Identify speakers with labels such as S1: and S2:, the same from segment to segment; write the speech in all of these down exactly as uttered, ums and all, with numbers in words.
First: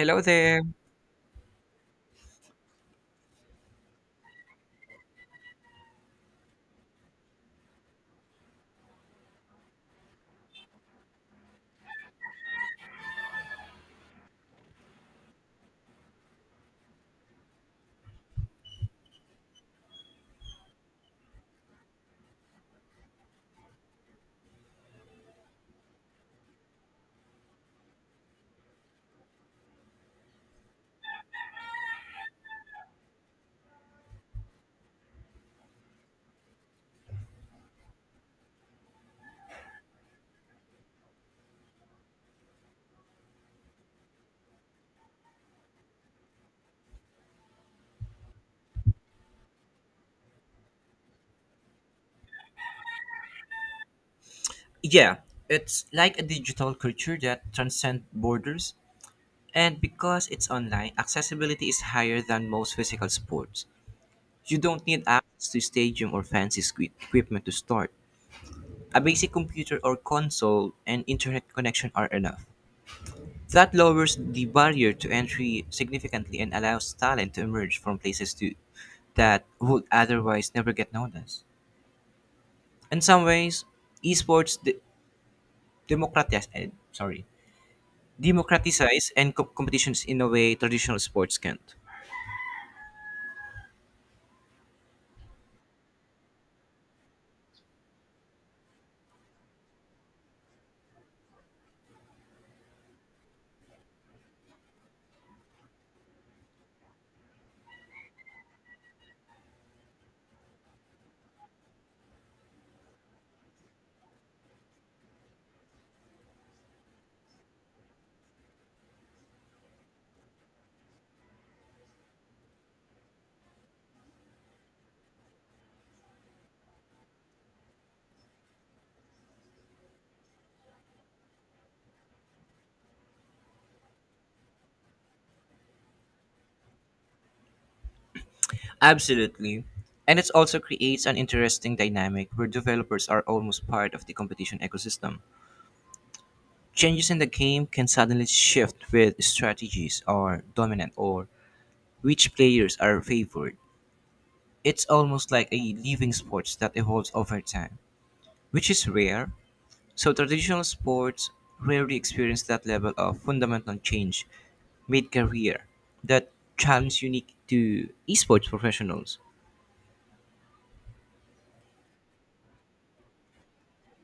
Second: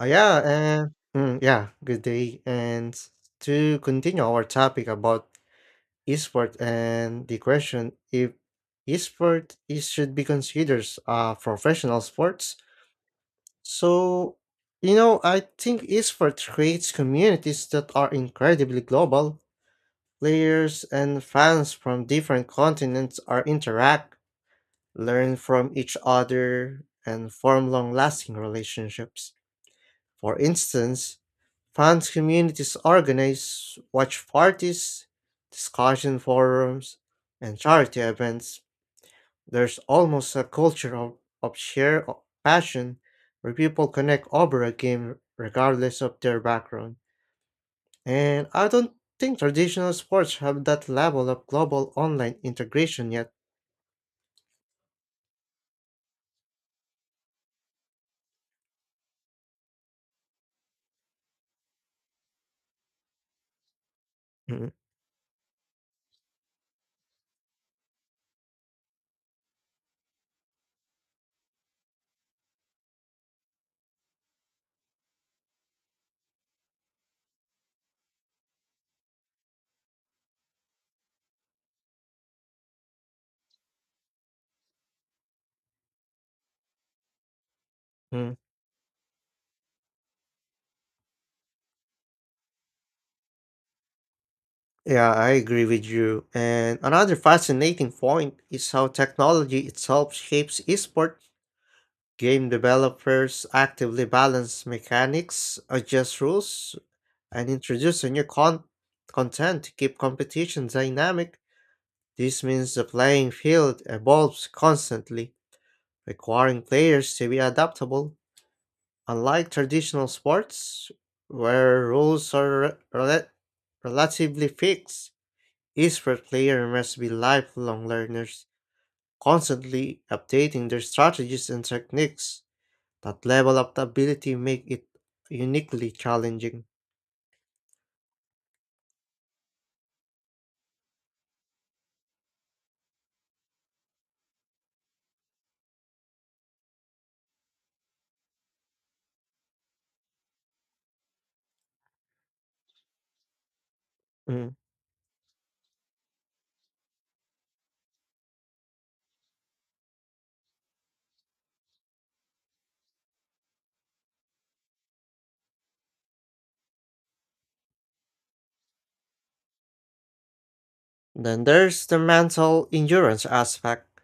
S1: Uh, yeah,
S2: there.
S1: and mm, yeah, good day. And to continue our topic about esport and the question if esport is should be considered a professional sports. So, you know, I think esport creates communities that are incredibly global. Players and fans from different continents are interact, learn from each other, and form long-lasting relationships. For instance, fan communities organize watch parties, discussion forums, and charity events. There's almost a culture of, of shared o- passion where people connect over a game regardless of their background. And I don't think traditional sports have that level of global online integration yet.
S2: Yeah, it's like a digital culture that transcends borders. And because it's online, accessibility is higher than most physical sports. You
S1: Mm,
S2: don't need access to stadium or fancy sque- equipment to start. A basic computer or console and internet connection are enough. That lowers the barrier to entry significantly and allows talent to emerge from places to, that would otherwise never get noticed. In some ways, esports de- democratize, eh, sorry,
S1: mm.
S2: democratize and co- competitions in a way traditional sports can't.
S1: Yeah, I agree with you. And another fascinating point is how technology itself shapes esport. Game developers actively balance mechanics, adjust rules, and introduce a new con- content to keep competition dynamic. This means the playing field evolves constantly, requiring players to be adaptable. Unlike traditional sports, where rules are rela- relatively fixed, esports players must be lifelong learners, constantly updating their strategies and techniques. That level of ability make it uniquely challenging.
S2: Absolutely. And it also creates an interesting dynamic where developers are almost part of the competition ecosystem. Changes in the game can suddenly shift with strategies are dominant or which players are favored.
S1: Mm.
S2: It's almost like a living sport that evolves over time, which is rare. So traditional sports rarely experience that level of fundamental change mid-career, that challenge unique to esports professionals.
S1: Then there's the mental endurance aspect.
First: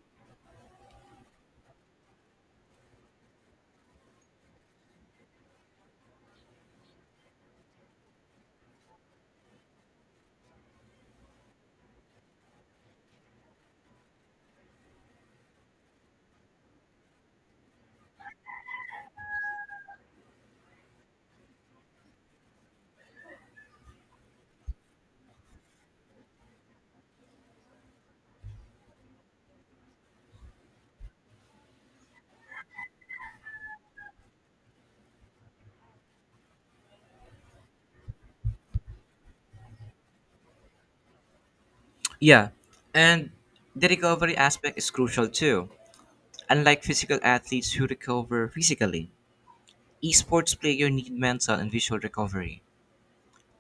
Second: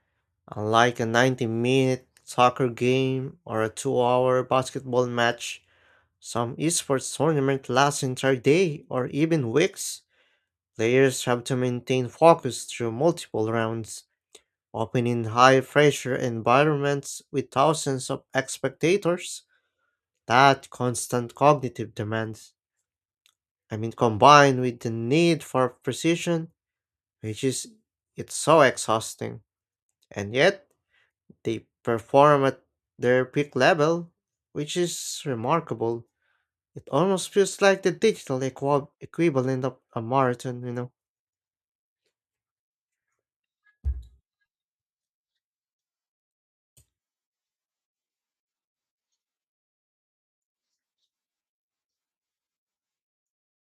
S1: Unlike a ninety minute soccer game or a two hour basketball match, some esports tournament lasts entire day or even weeks. Players have to maintain focus through multiple rounds, often in high pressure environments with thousands of spectators. That constant cognitive demand, I mean, combined with the need for precision, which is it's so exhausting. And yet, they perform at their peak level, which is remarkable. It almost feels like the digital equa- equivalent of a marathon, you know.
S2: Yeah, and the recovery aspect is crucial too. Unlike physical athletes who recover physically, esports players need mental and visual recovery.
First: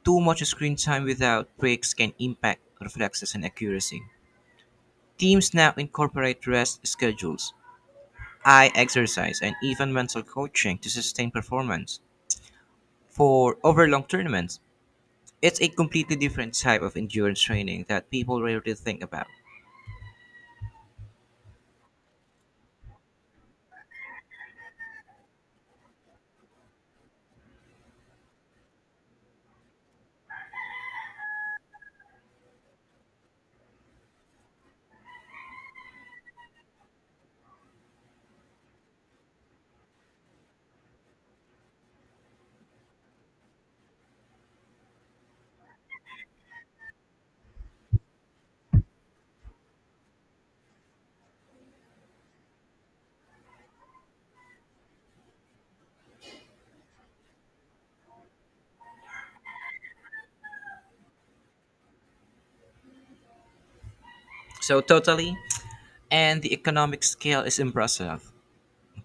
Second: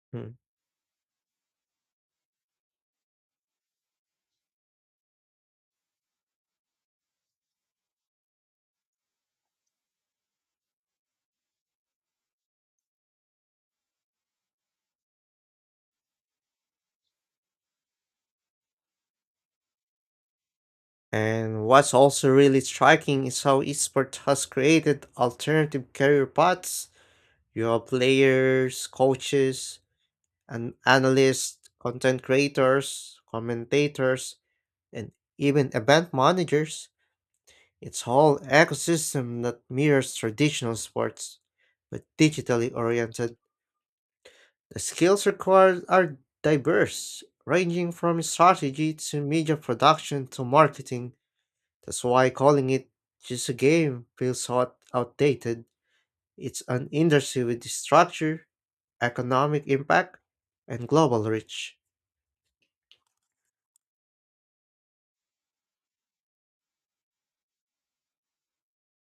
S2: Too
S1: Hmm.
S2: much screen time without breaks can impact reflexes and accuracy. Teams now incorporate rest schedules, eye exercise, and even mental coaching to sustain performance. For overlong tournaments, it's a completely different type of endurance training that people rarely think about.
S1: And what's also really striking is how esports has created alternative career paths. You have players, coaches, and analysts, content creators, commentators, and even event managers. It's whole ecosystem that mirrors traditional sports, but digitally oriented. The skills required are diverse, ranging from strategy to media production to marketing. That's why calling it just a game feels hot outdated. It's an industry with structure, economic impact, and global reach.
S2: So totally, and the economic scale is impressive.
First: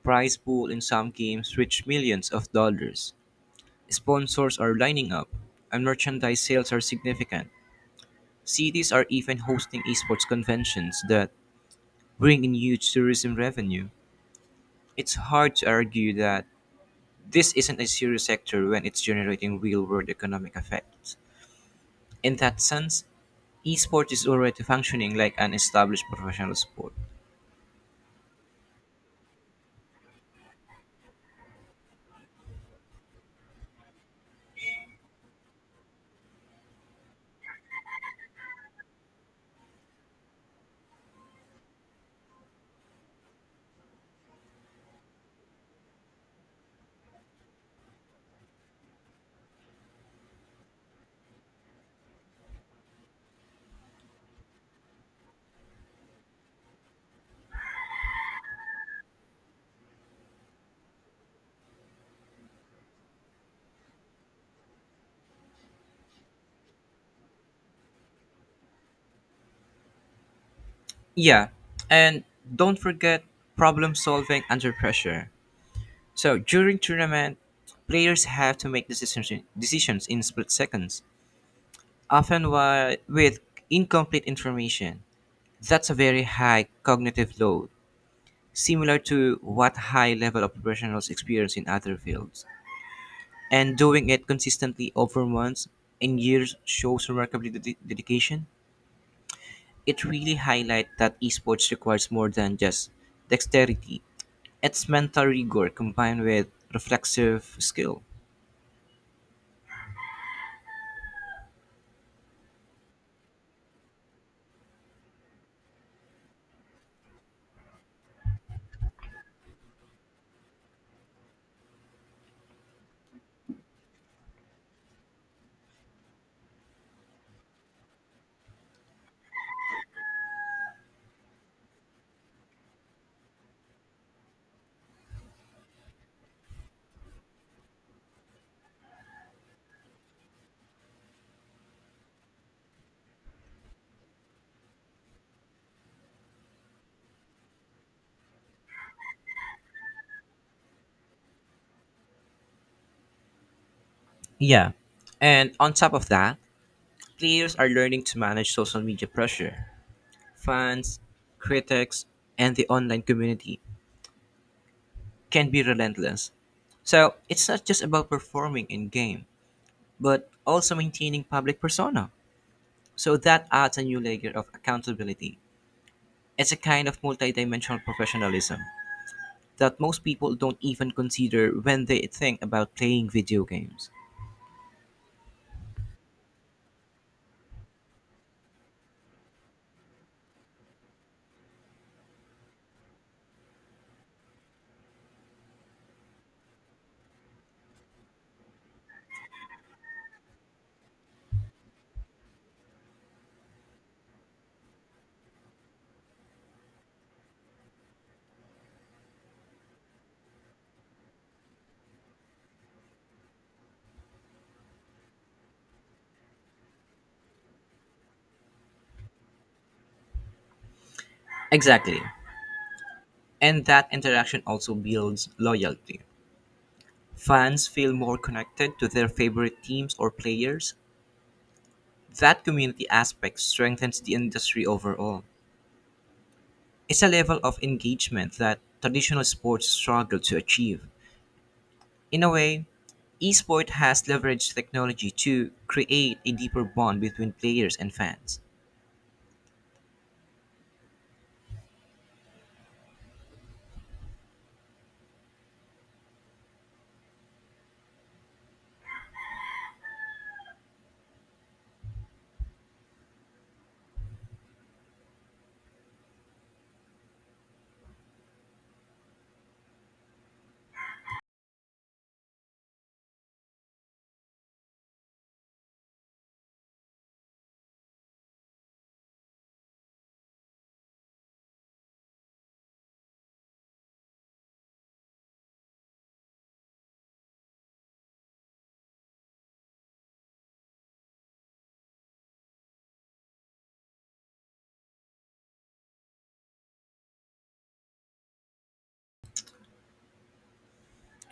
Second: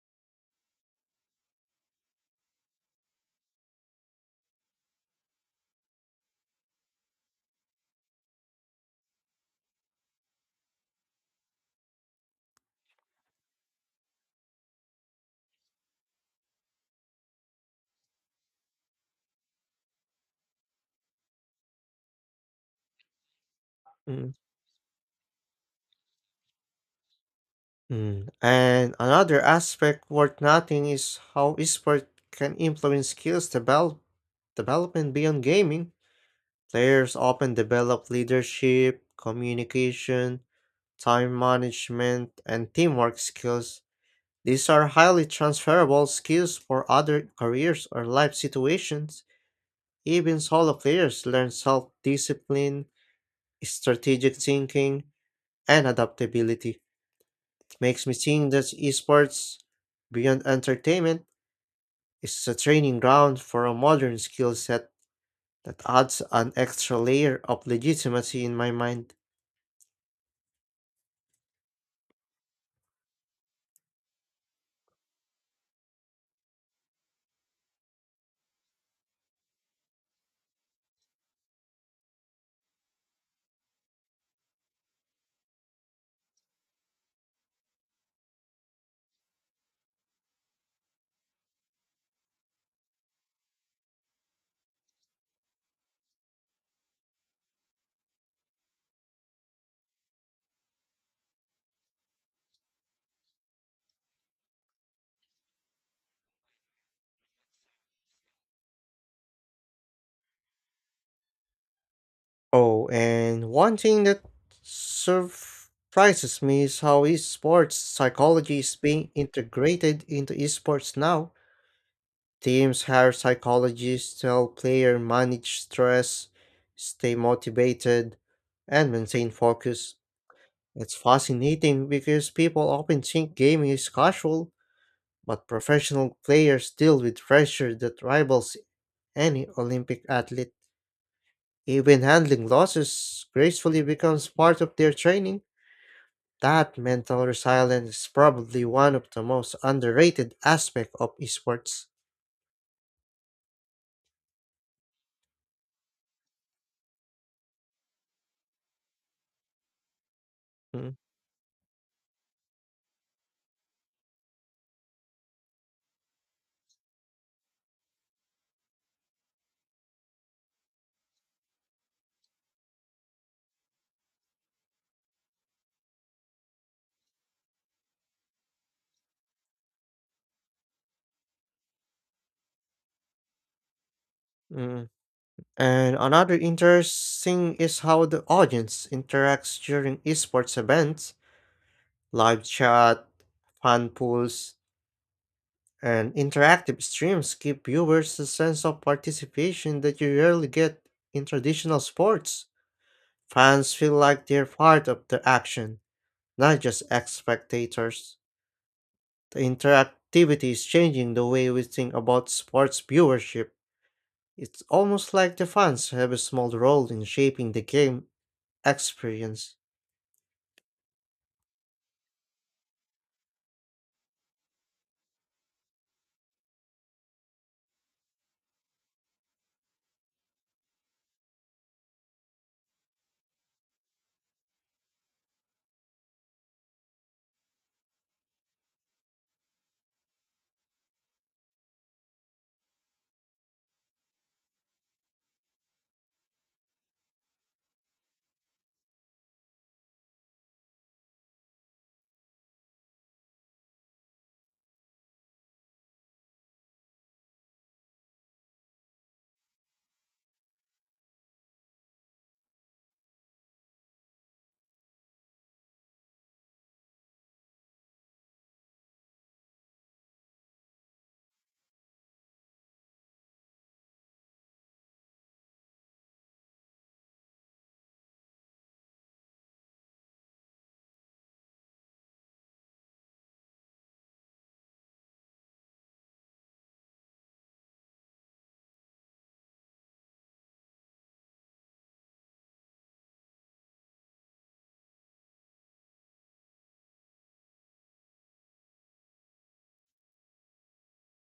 S2: Prize pool in some games reach millions of dollars. Sponsors are lining up, and merchandise sales are significant. Cities are even hosting esports conventions that bring in huge tourism revenue. It's hard to argue that this isn't a serious sector when it's generating real world economic effects. In that sense, esport is
S1: Mm.
S2: already functioning like an established professional sport.
S1: Mm. And another aspect worth noting is how esports can influence skills develop, development beyond gaming. Players often develop leadership, communication, time management, and teamwork skills. These are highly transferable skills for other careers or life situations. Even solo players learn self discipline, strategic thinking, and adaptability. It makes me think that esports, beyond entertainment, is a training ground for a modern skill set that adds an extra layer of legitimacy in my mind.
S2: Yeah, and don't forget problem solving under pressure. So during tournament, players have to make decisions decisions in split seconds, often while, with incomplete information. That's a very high cognitive load, similar to what high level of professionals experience in other fields. And doing it consistently over months and years shows remarkable ded- dedication. It really highlights that esports requires more than just dexterity. It's mental rigor combined with reflexive skill.
S1: Oh, and one thing that surprises me is how esports psychology is being integrated into esports now. Teams hire psychologists to help players manage stress, stay motivated, and maintain focus. It's fascinating because people often think gaming is casual, but professional players deal with pressure that rivals any Olympic athlete. Even handling losses gracefully becomes part of their training. That mental resilience is probably one of the most underrated aspects of esports.
S2: Yeah. And on top of that, players are learning to manage social media pressure.
S1: Mm,
S2: Fans, critics, and the online community can be relentless. So it's not just about performing in game, but also maintaining public persona. So that adds a new layer of accountability. It's a kind of multidimensional professionalism that most people don't even consider when they think about playing video games.
S1: mm. And another interesting is how the audience interacts during esports events. Live chat, fan pools, and interactive streams give viewers a sense of participation that you rarely get in traditional sports. Fans feel like they're part of the action not just ex spectators. The interactivity is changing the way we think about sports viewership. It's almost like the fans have a small role in shaping the game experience.
S2: Exactly. And that interaction also builds loyalty. Fans feel more connected to their favorite teams or players. That community aspect strengthens the industry overall. It's a level of engagement that traditional sports struggle to achieve. In a way, esport has leveraged technology to create a deeper bond between players and fans.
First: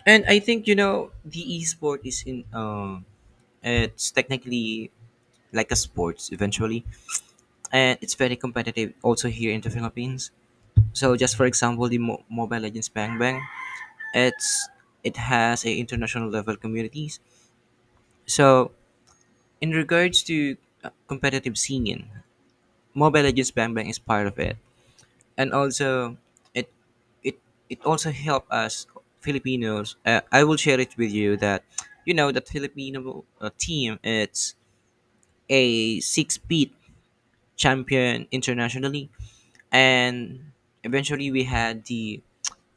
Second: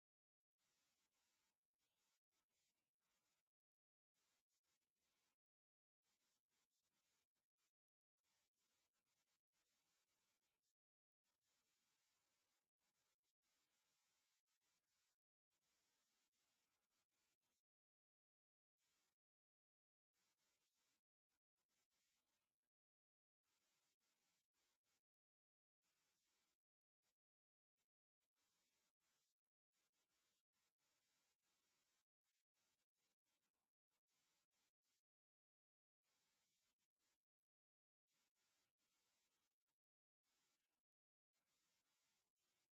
S2: And I think you know the esport is in um it's technically like a sports eventually, and it's very competitive also here in the Philippines. So just for example, the Mo- Mobile Legends Bang Bang, it's it has a international level communities. So in regards to uh, competitive scene, Mobile Legends Bang Bang is part of it. And also, it it it also helped us Filipinos. Uh, I will share it with you that you know that Filipino uh, team, it's a six peat champion internationally, and eventually we had the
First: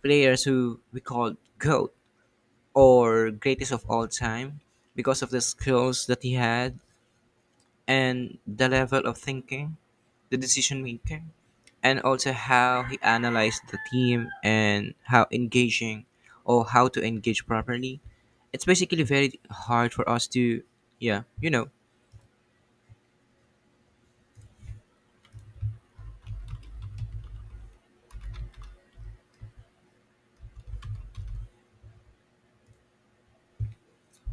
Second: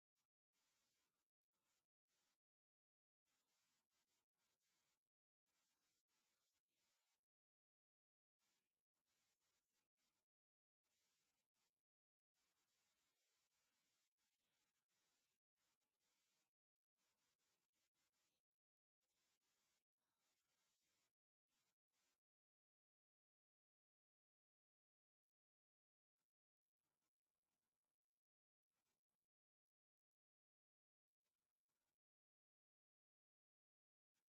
S2: players who we called GOAT, or greatest of all time, because of the skills that he had and the level of thinking, the decision making, and also how he analyzed the team and how engaging or how to engage properly. It's basically very hard for us to, yeah, you know.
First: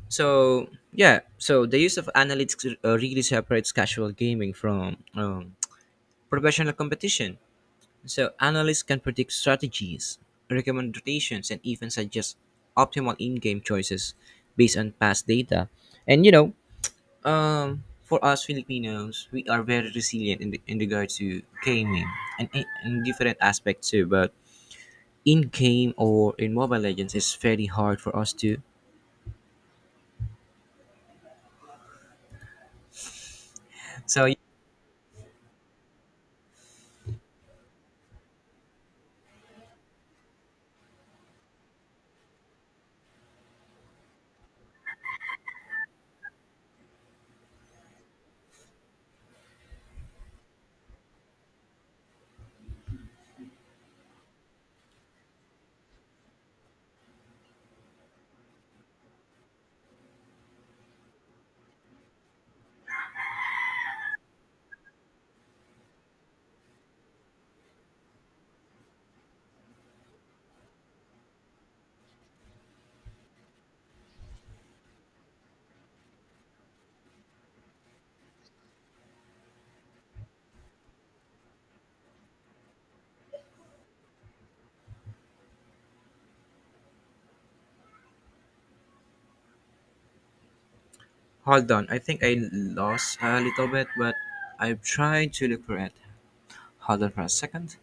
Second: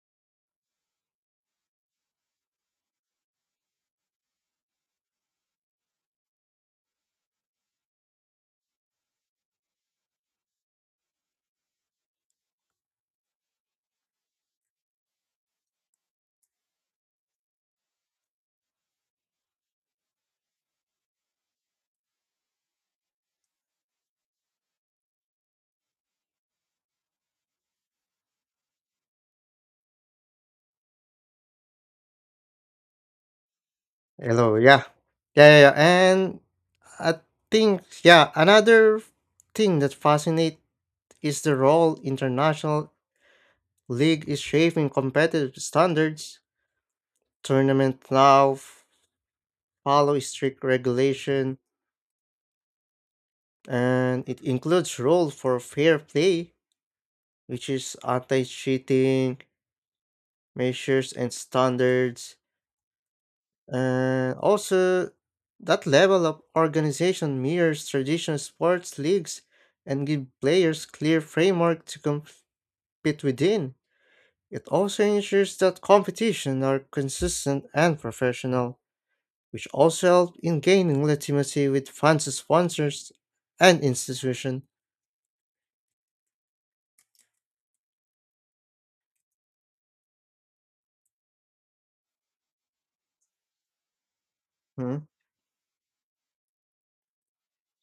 S2: So yeah, so the use of analytics uh, really separates casual gaming from um, professional competition. So analysts can predict strategies, recommend rotations, and even suggest optimal in-game choices based on past data. And you know, Um, for us Filipinos, we are very resilient in, in regard to gaming and in, in different aspects too. But in game or in Mobile Legends, it's very hard for us to. So
S1: Hello, yeah. Yeah, yeah, yeah. And I think, yeah, another thing that fascinates is the role international league is shaping competitive standards. Tournament now f- follow strict regulation and it includes rules for fair play which is anti-cheating measures and standards. And also, that level of organization mirrors traditional sports leagues and give players clear framework to compete within. It also ensures that competition are consistent and professional, which also help in gaining legitimacy with fans, sponsors, and institution.
S2: hold on, I think I lost a little bit, but I've
S1: Hmm.
S2: tried to look for it. Hold on for a second.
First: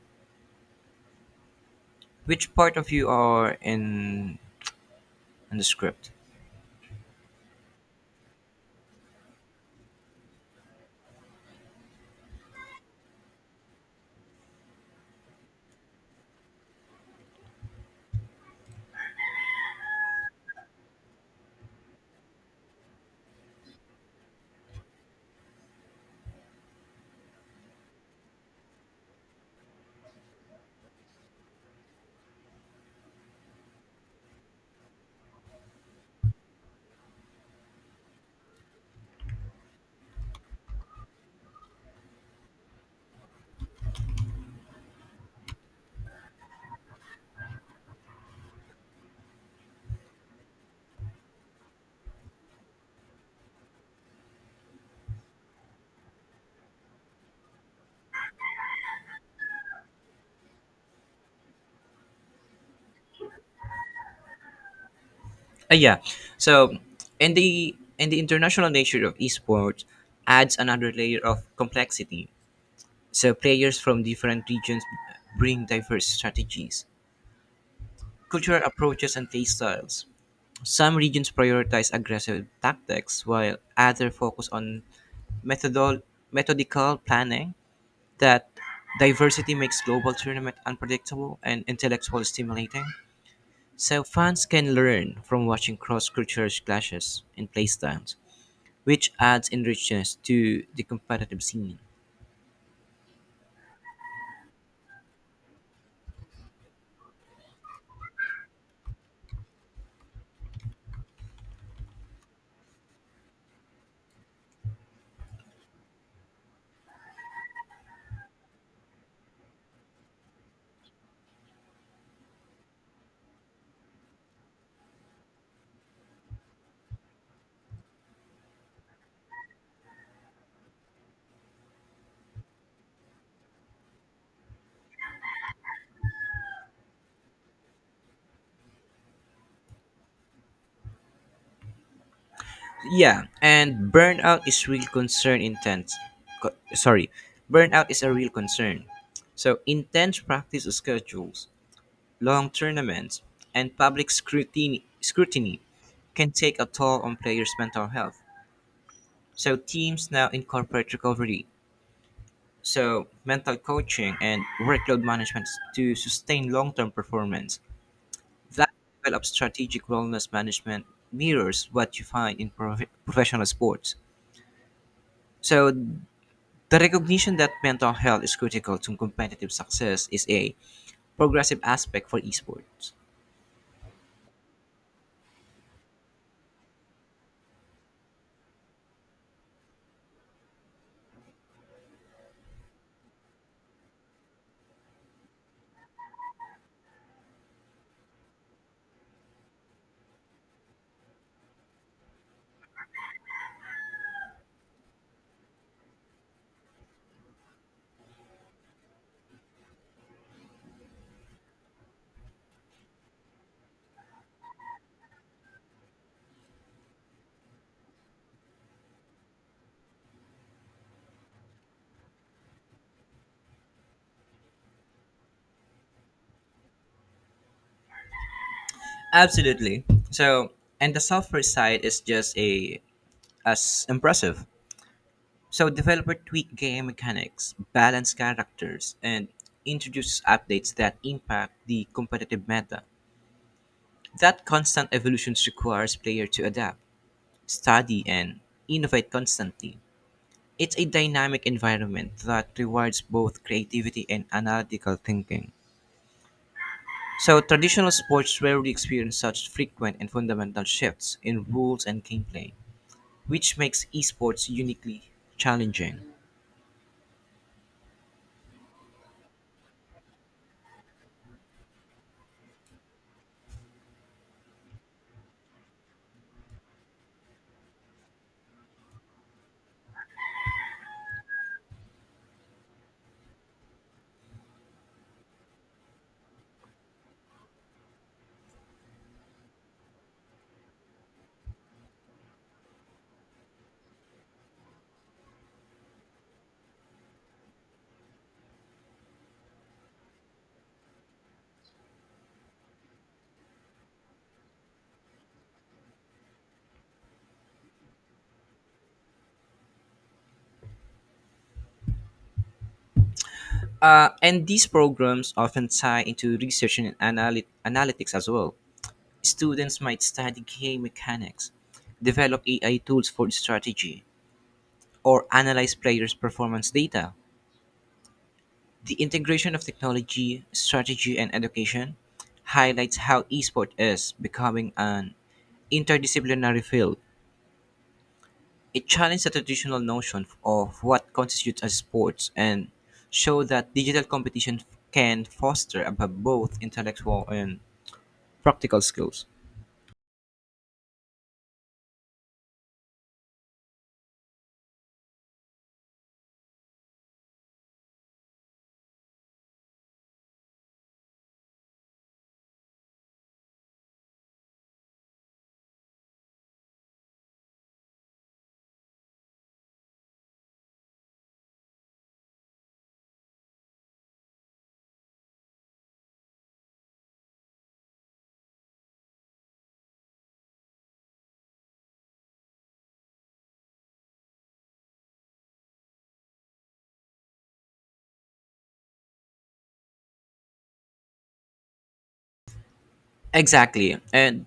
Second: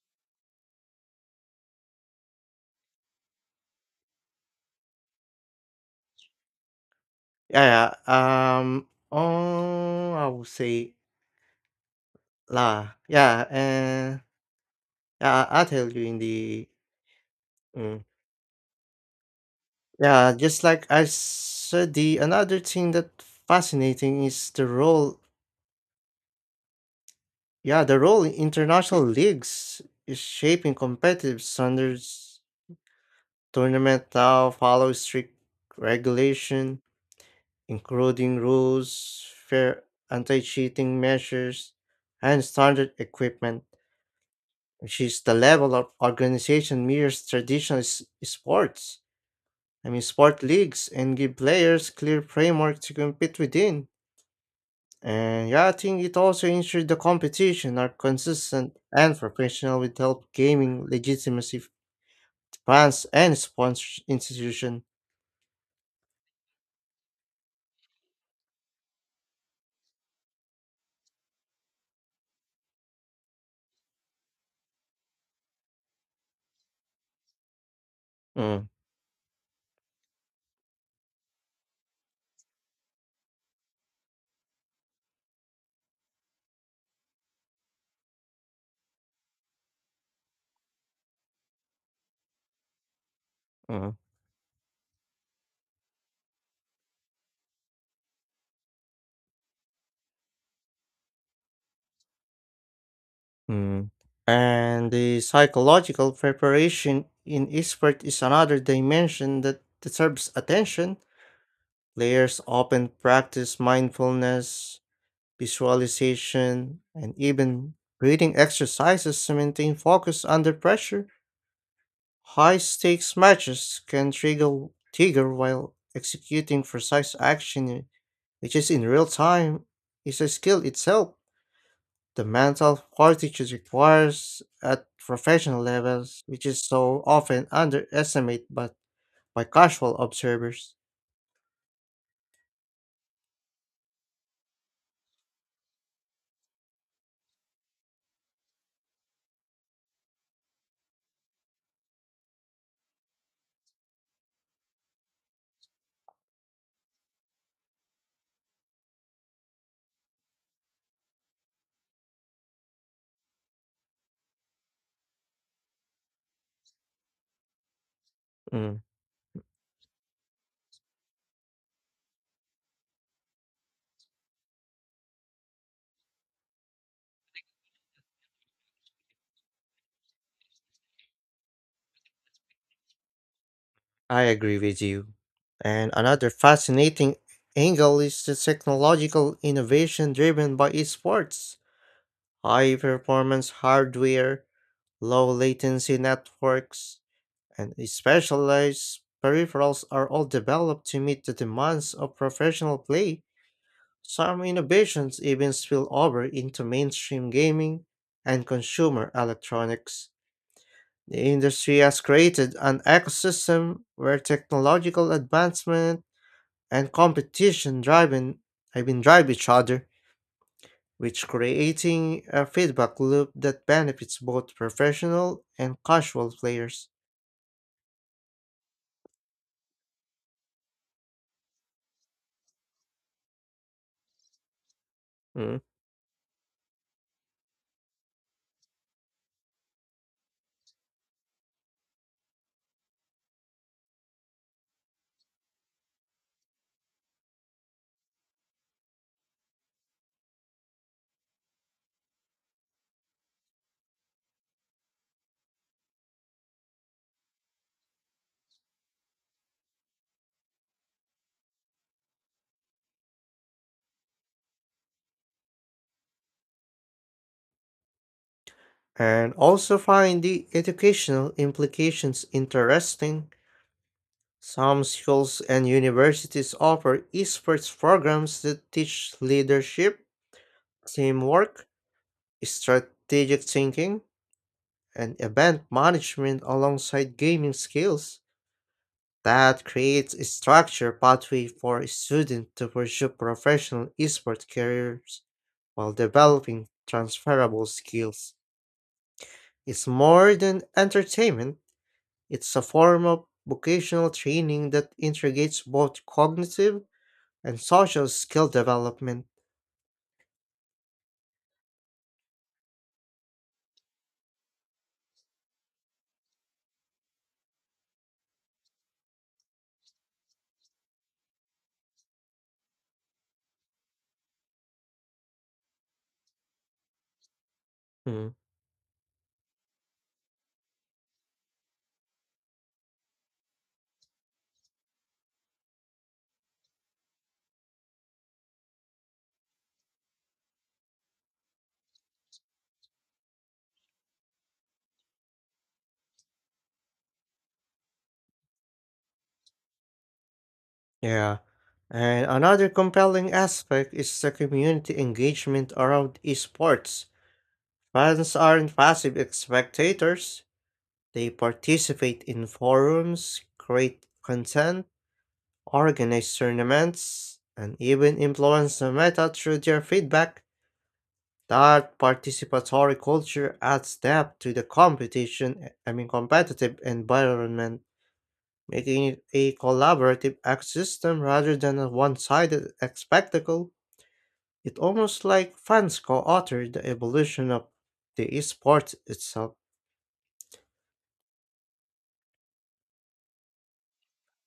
S2: Which part of you are in in the script?
S1: Yeah, yeah, um, oh, I would say La yeah, and yeah, I'll tell you in the mm, yeah, just like I said, the another thing that fascinating is the role yeah, the role international leagues is shaping competitive standards. Tournament now follow strict regulation, including rules, fair anti-cheating measures, and standard equipment, which is the level of organization mirrors traditional s- sports. I mean, sport leagues and give players clear framework to compete within. And yeah, I think it also ensures the competition are consistent and professional with help gaming legitimacy f- fans and sponsor institution.
S2: Uh, yeah. So in the in the international nature of esports adds another layer of complexity. So players from different regions bring diverse strategies, cultural
S1: Mm,
S2: approaches, and play styles. Some regions prioritize aggressive tactics, while others focus on methodol- methodical planning. That diversity makes global tournament unpredictable and intellectually stimulating.
S1: mm,
S2: So fans can learn from watching cross-cultural clashes and playstyles, which adds enrichness to the competitive scene.
S1: mm. And the psychological preparation in esport is another dimension that deserves attention. Players often practice mindfulness, visualization, and even breathing exercises to maintain focus under pressure. High stakes matches can trigger, trigger while executing precise action, which is in real time, is a skill itself. The mental fortitude requires at professional levels, which is so often underestimated but by casual observers.
S2: Yeah, and burnout is real concern intense. Co- sorry, Burnout is a real concern. So intense practice schedules, long tournaments, and public scrutiny scrutiny can take a toll on players' mental health. So teams now incorporate recovery, so mental coaching and workload management to sustain long-term performance. That
S1: Mm.
S2: level of strategic wellness management mirrors what you find in prof- professional sports. So the recognition that mental health is critical to competitive success is a progressive aspect for esports.
S1: I agree with you. And another fascinating angle is the technological innovation driven by esports. High performance hardware, low latency networks, and specialized peripherals are all developed to meet the demands of professional play. Some innovations even spill over into mainstream gaming and consumer electronics. The industry has created an ecosystem where technological advancement and competition driving I mean drive each other, which creating a feedback loop that benefits both professional and casual players.
S2: Absolutely. So, and the software side is just a as impressive.
S1: Mm.
S2: So developer tweak game mechanics, balance characters, and introduce updates that impact the competitive meta. That constant evolution requires player to adapt, study, and innovate constantly. It's a dynamic environment that rewards both creativity and analytical thinking. So traditional sports rarely experience such frequent and fundamental shifts in rules and gameplay, which makes esports uniquely challenging.
S1: And also find the educational implications interesting. Some schools and universities offer esports programs that teach leadership, teamwork, strategic thinking, and event management alongside gaming skills. That creates a structured pathway for students to pursue professional esports careers while developing transferable skills. It's more than entertainment, it's a form of vocational training that integrates both cognitive and social skill development.
S2: Uh, and these programs often tie into research and analy- analytics as well. Students might study game mechanics, develop A I tools for strategy, or analyze players' performance data.
S1: Hmm,
S2: The integration of technology, strategy, and education highlights how esports is becoming an interdisciplinary field. It challenged the traditional notion of what constitutes as sports and showed that digital competition can foster above both intellectual and practical skills.
S1: Yeah. And another compelling aspect is the community engagement around esports. Fans aren't passive spectators, they participate in forums, create content, organize tournaments, and even influence the meta through their feedback. That participatory culture adds depth to the competition, I mean competitive environment, making it a collaborative ecosystem rather than a one-sided spectacle. It almost like fans co-author the evolution of the esports itself.
S2: Exactly. And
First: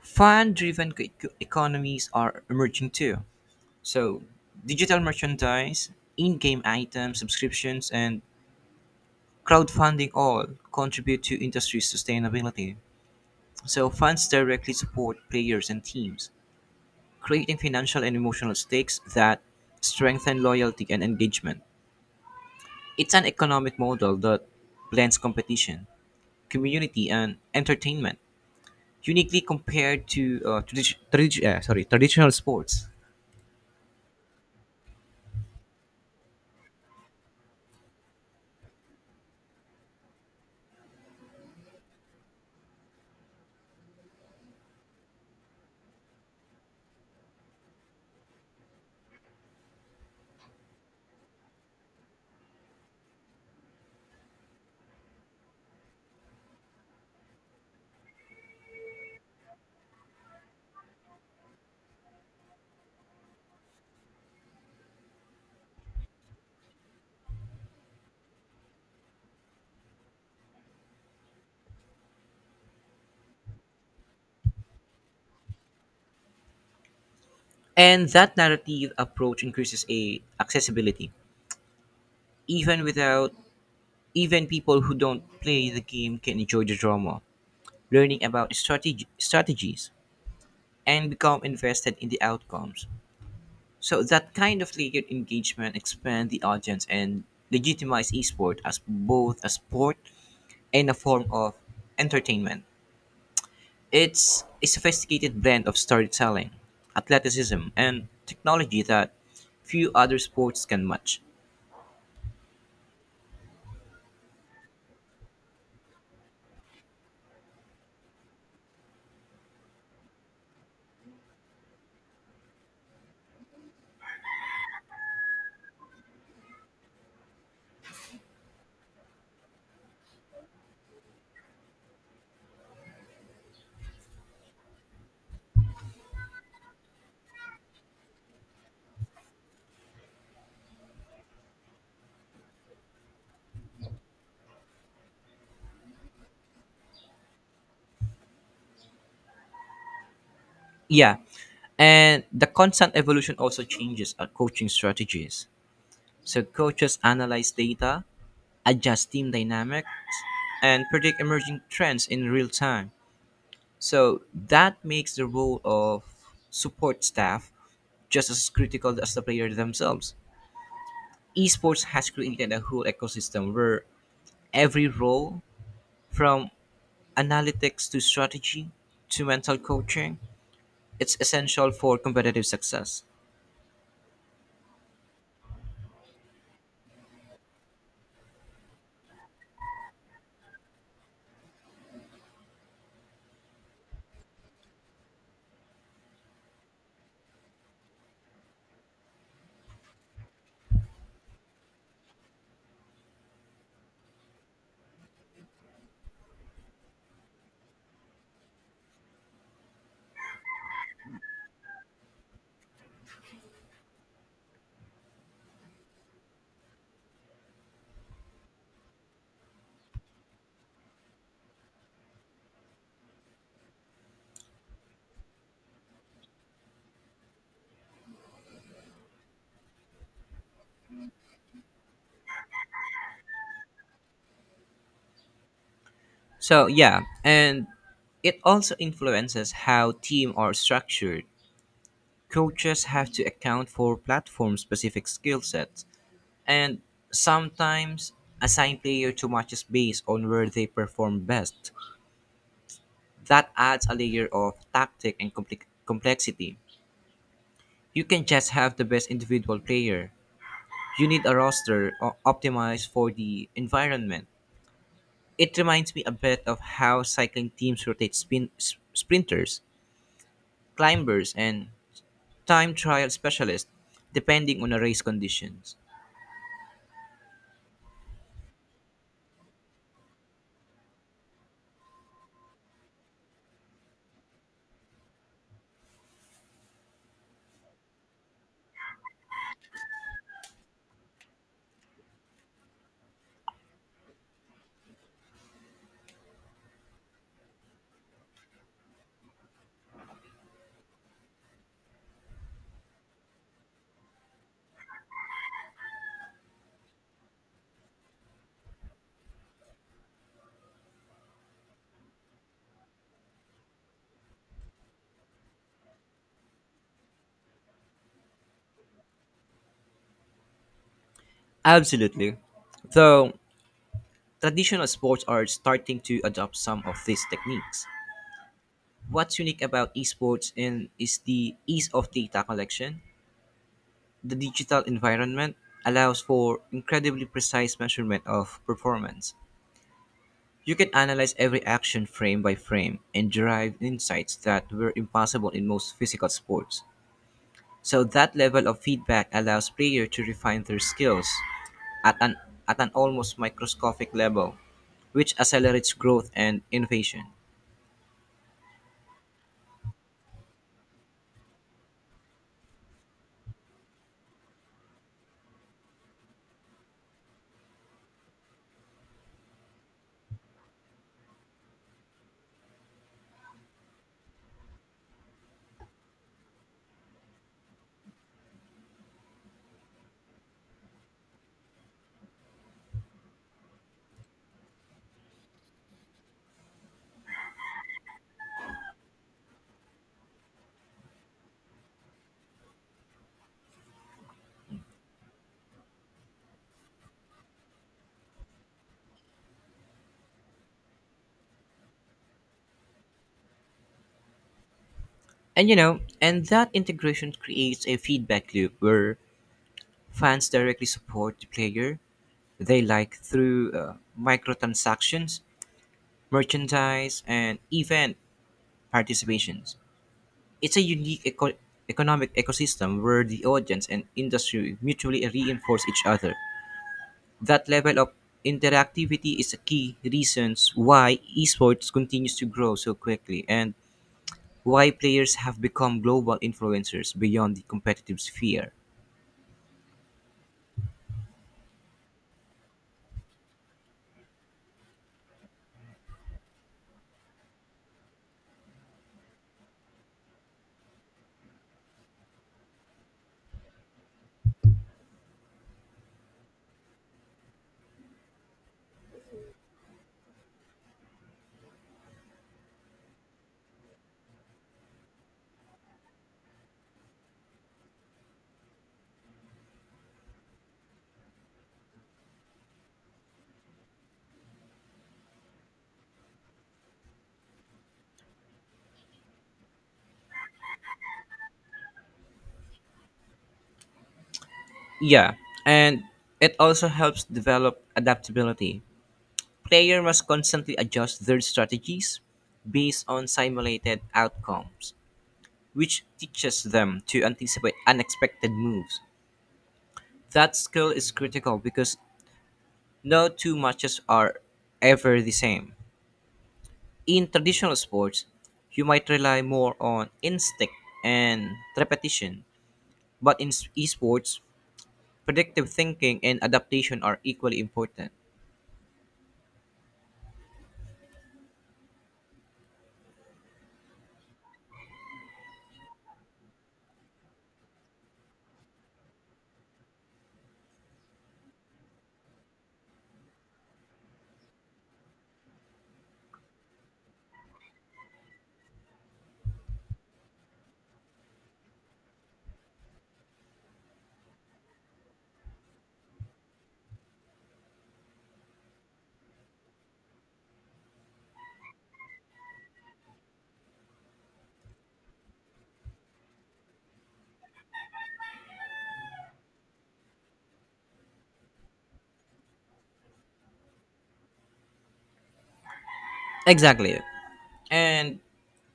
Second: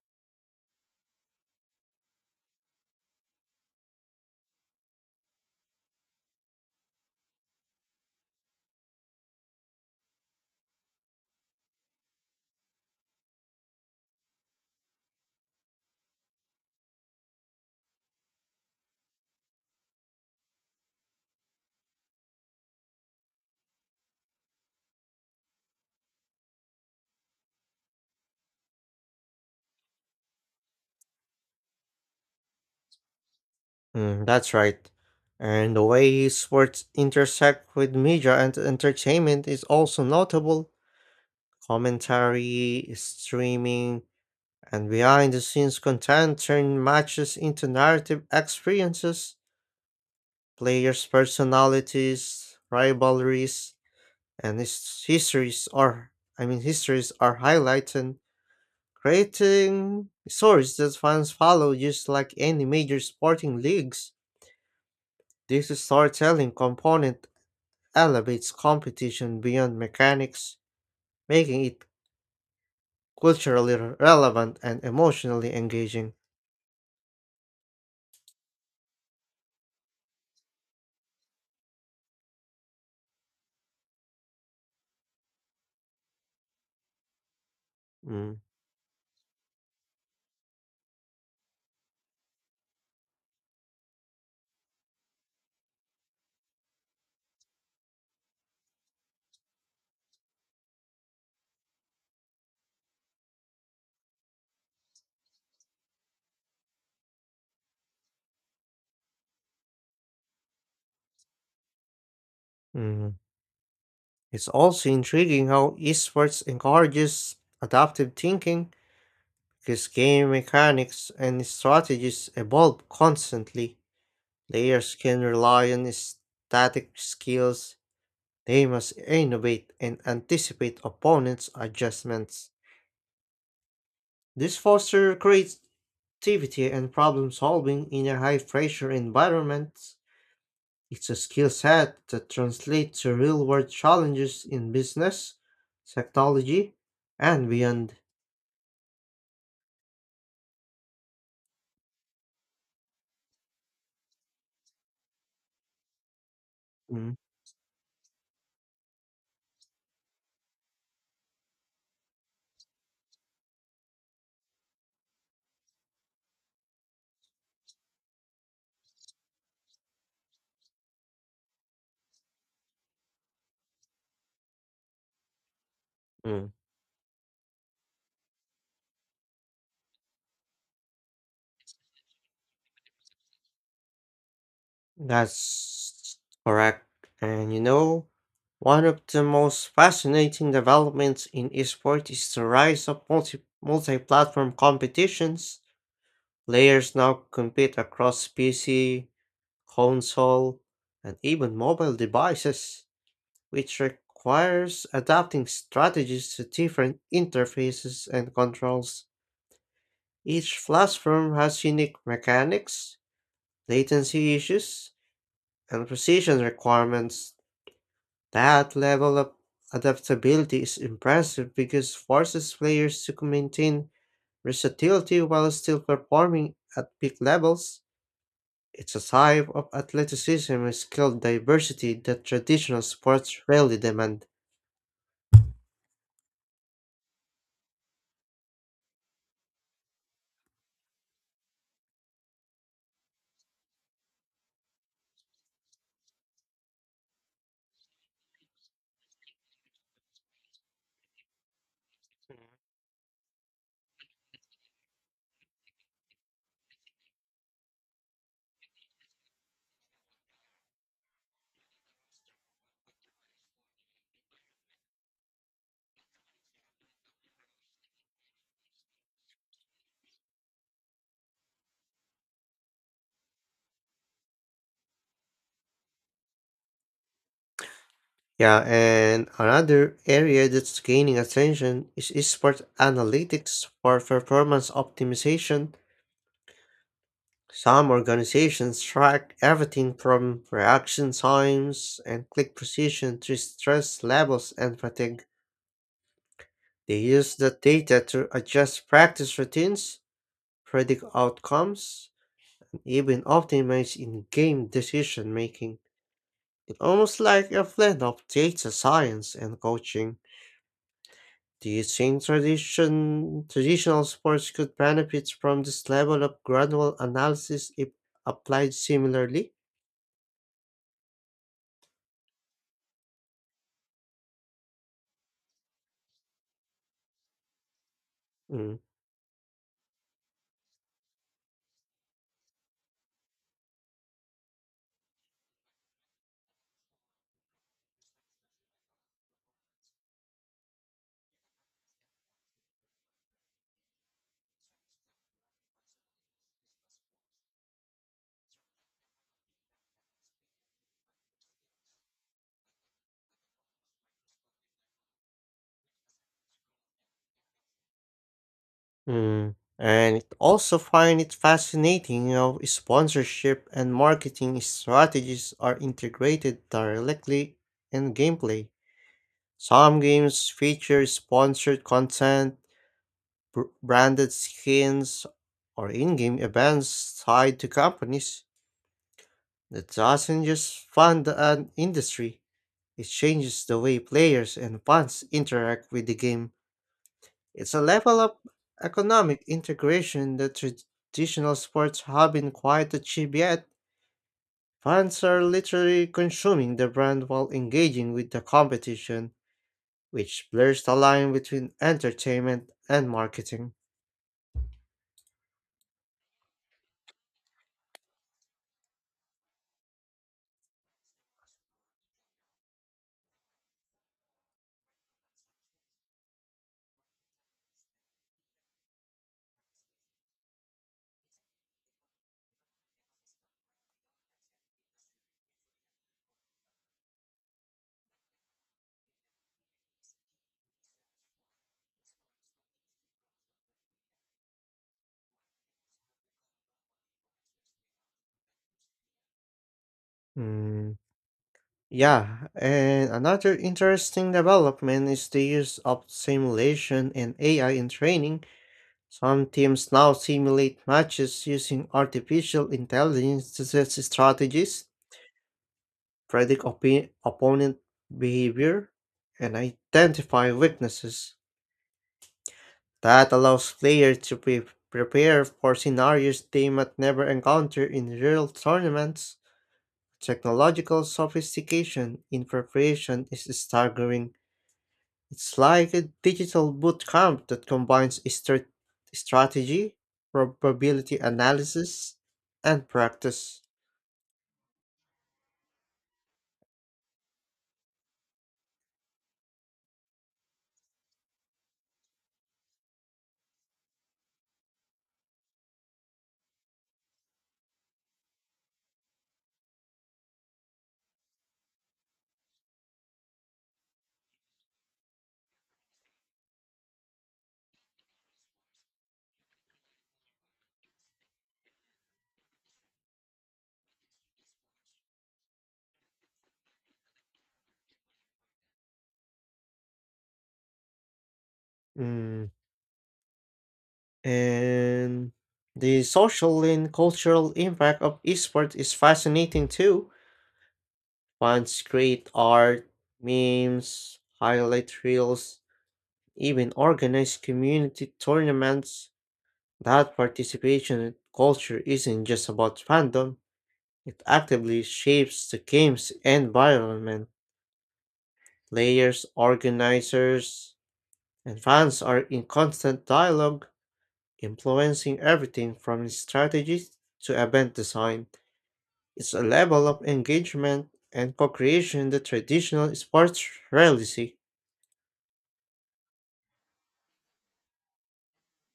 S2: fan driven economies are emerging too. So digital merchandise, in game items, subscriptions, and crowdfunding all contribute to industry sustainability. So fans directly support players and teams, creating financial and emotional stakes that strengthen loyalty and engagement. It's an economic model that blends competition, community, and entertainment, uniquely compared to uh, tradi- tradi- uh, sorry, traditional sports.
S1: Mm, that's right. And the way sports intersect with media and entertainment is also notable. Commentary, streaming, and behind the scenes content turn matches into narrative experiences. Players' personalities, rivalries, and his- histories are I mean histories are highlighted, creating stories that fans follow just like any major sporting leagues. This storytelling component elevates competition beyond mechanics, making it culturally re- relevant and emotionally engaging.
S2: And that narrative approach increases a accessibility. Even without Even people who don't play the game can enjoy the drama, learning
S1: Mm,
S2: about strategy, strategies, and become invested in the outcomes. So that kind of layered engagement expand the audience and legitimize esport as both a sport and a form of entertainment. It's a sophisticated blend of storytelling, athleticism, and technology that few other sports can match.
S1: mm. It's also intriguing how esports encourages adaptive thinking because game mechanics and strategies evolve constantly. Players can rely on static skills, they must innovate and anticipate opponents' adjustments. This fosters creates Creativity and problem solving in a high pressure environment. It's a skill set that translates to real world challenges in business, technology, and beyond.
S2: Yeah, and the constant evolution also changes our coaching strategies. So coaches
S1: Mm,
S2: analyze data, adjust team dynamics, and predict emerging trends in real time. So that makes the role of support staff just as critical as the players themselves. Esports has created a whole ecosystem where every role, from
S1: mm.
S2: analytics to strategy to mental coaching, it's essential for competitive success.
S1: That's correct. And you know, one of the most fascinating developments in esports is the rise of multi multi platform competitions. Players now compete across P C, console, and even mobile devices, which requires adapting strategies to different interfaces and controls. Each platform has unique mechanics, latency issues, and precision requirements. That level of adaptability is impressive because forces players to maintain versatility while still performing at peak levels. It's a type of athleticism and skill diversity that traditional sports rarely demand.
S2: So yeah, and it also influences how team are structured. Coaches have to account for platform specific skill sets. And sometimes assign player to matches based on where they perform best. That adds a layer of tactic and compli- complexity. You can just have the best individual player. You need a roster o- optimized for the environment. It reminds me a bit of how cycling teams rotate spin- s- sprinters, climbers, and time trial specialists depending on the race conditions.
S1: Yeah, and another area that's gaining attention is esports analytics for performance optimization. Some organizations track everything from reaction times and click precision to stress levels and fatigue. They use that data to adjust practice routines, predict outcomes, and even optimize in game decision making. It's almost like a blend of data science and coaching. Do you think tradition, traditional sports could benefit from this level of gradual analysis if applied similarly?
S2: Absolutely. Though traditional sports are starting to adopt some of these techniques.
S1: Mm.
S2: What's unique about esports and is the ease of data collection. The digital environment allows for incredibly precise measurement of performance. You can analyze every action frame by frame and derive insights that were impossible in most physical sports. So that level of feedback allows players to refine their skills at an at an almost microscopic level, which accelerates growth and innovation.
S1: Mm. And also find it fascinating how sponsorship and marketing strategies are integrated directly in gameplay. Some games feature sponsored content, br- branded skins, or in-game events tied to companies. That doesn't just fund an industry. It changes the way players and funds interact with the game. It's a level of economic integration that traditional sports haven't quite achieved yet. Fans are literally consuming the brand while engaging with the competition, which blurs the line between entertainment and marketing.
S2: And you know, and that integration creates a feedback loop where fans directly support the player. They like through uh, microtransactions, merchandise, and event participations. It's a unique eco- economic ecosystem where the audience and industry mutually reinforce each other. That level of interactivity is a key reason why esports continues to grow so quickly and why players have become global influencers beyond the competitive sphere.
S1: Mm, yeah, and another interesting development is the use of simulation and A I in training. Some teams now simulate matches using artificial intelligence to set strategies, predict opi- opponent behavior, and identify weaknesses. That allows players to pre- prepare for scenarios they might never encounter in real tournaments. Technological sophistication in preparation is staggering. It's like a digital boot camp that combines strat- strategy, probability analysis, and practice.
S2: Yeah, and it also helps develop adaptability. Player must constantly adjust their strategies based on simulated outcomes, which teaches them to anticipate unexpected moves. That skill is critical because no two matches are ever the same. In traditional sports, you might rely more on instinct and repetition, but in s- esports, predictive thinking and adaptation are equally important.
S1: Mm. And the social and cultural impact of esports is fascinating too. Fans create art, memes, highlight reels, even organize community tournaments. That participation culture isn't just about fandom, it actively shapes the game's environment. Players, organizers, and fans are in constant dialogue, influencing everything from strategy to event design. It's a level of engagement and co creation that traditional sports rarely see.
S2: Exactly. And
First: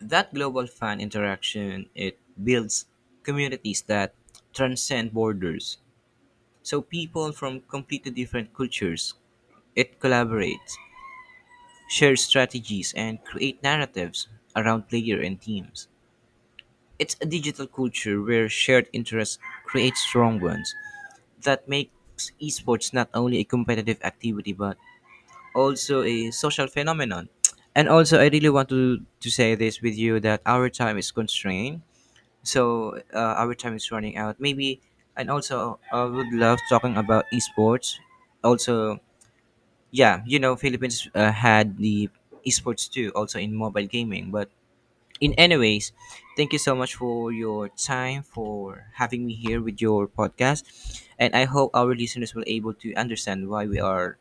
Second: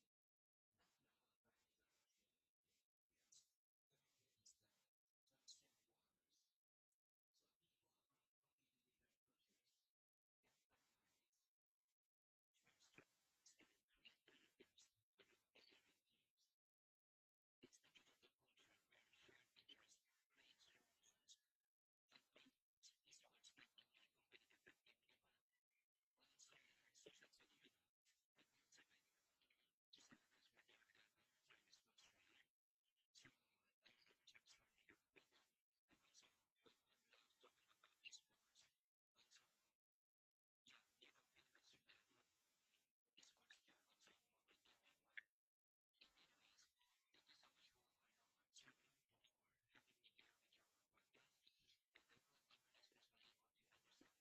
S2: that global fan interaction, it builds communities that transcend borders. So people from completely different cultures, it collaborates, shares strategies, and create narratives around player and teams. It's a digital culture where shared interests create strong ones that makes esports not only a competitive activity but also a social phenomenon. And also, I really want to, to say this with you that our time is constrained, so uh, our time is running out maybe, and also I would love talking about esports also. Yeah, you know, Philippines uh, had the esports too, also in mobile gaming, but in anyways, thank you so much for your time for having me here with your podcast, and I hope our listeners will able to understand why we are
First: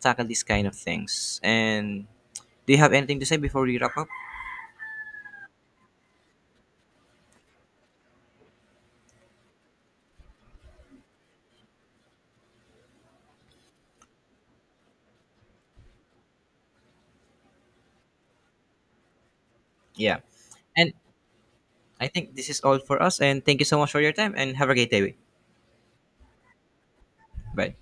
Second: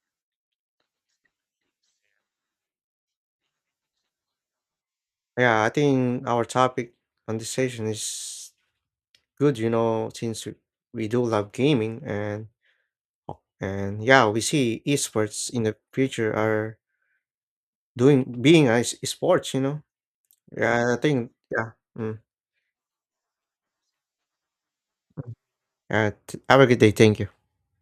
S2: tackle these kind of things. And do you have anything to say before we wrap up?
S1: Yeah, I think our topic conversation is good, you know, since we we do love gaming and and yeah, we see esports in the future are doing being a s- sports, you know?
S2: Yeah, and
S1: Yeah, I think yeah,
S2: I
S1: mm.
S2: think this is all for us, and thank you so much for your time, and have a great day.
S1: Alright, have a good day, thank you.
S2: Bye.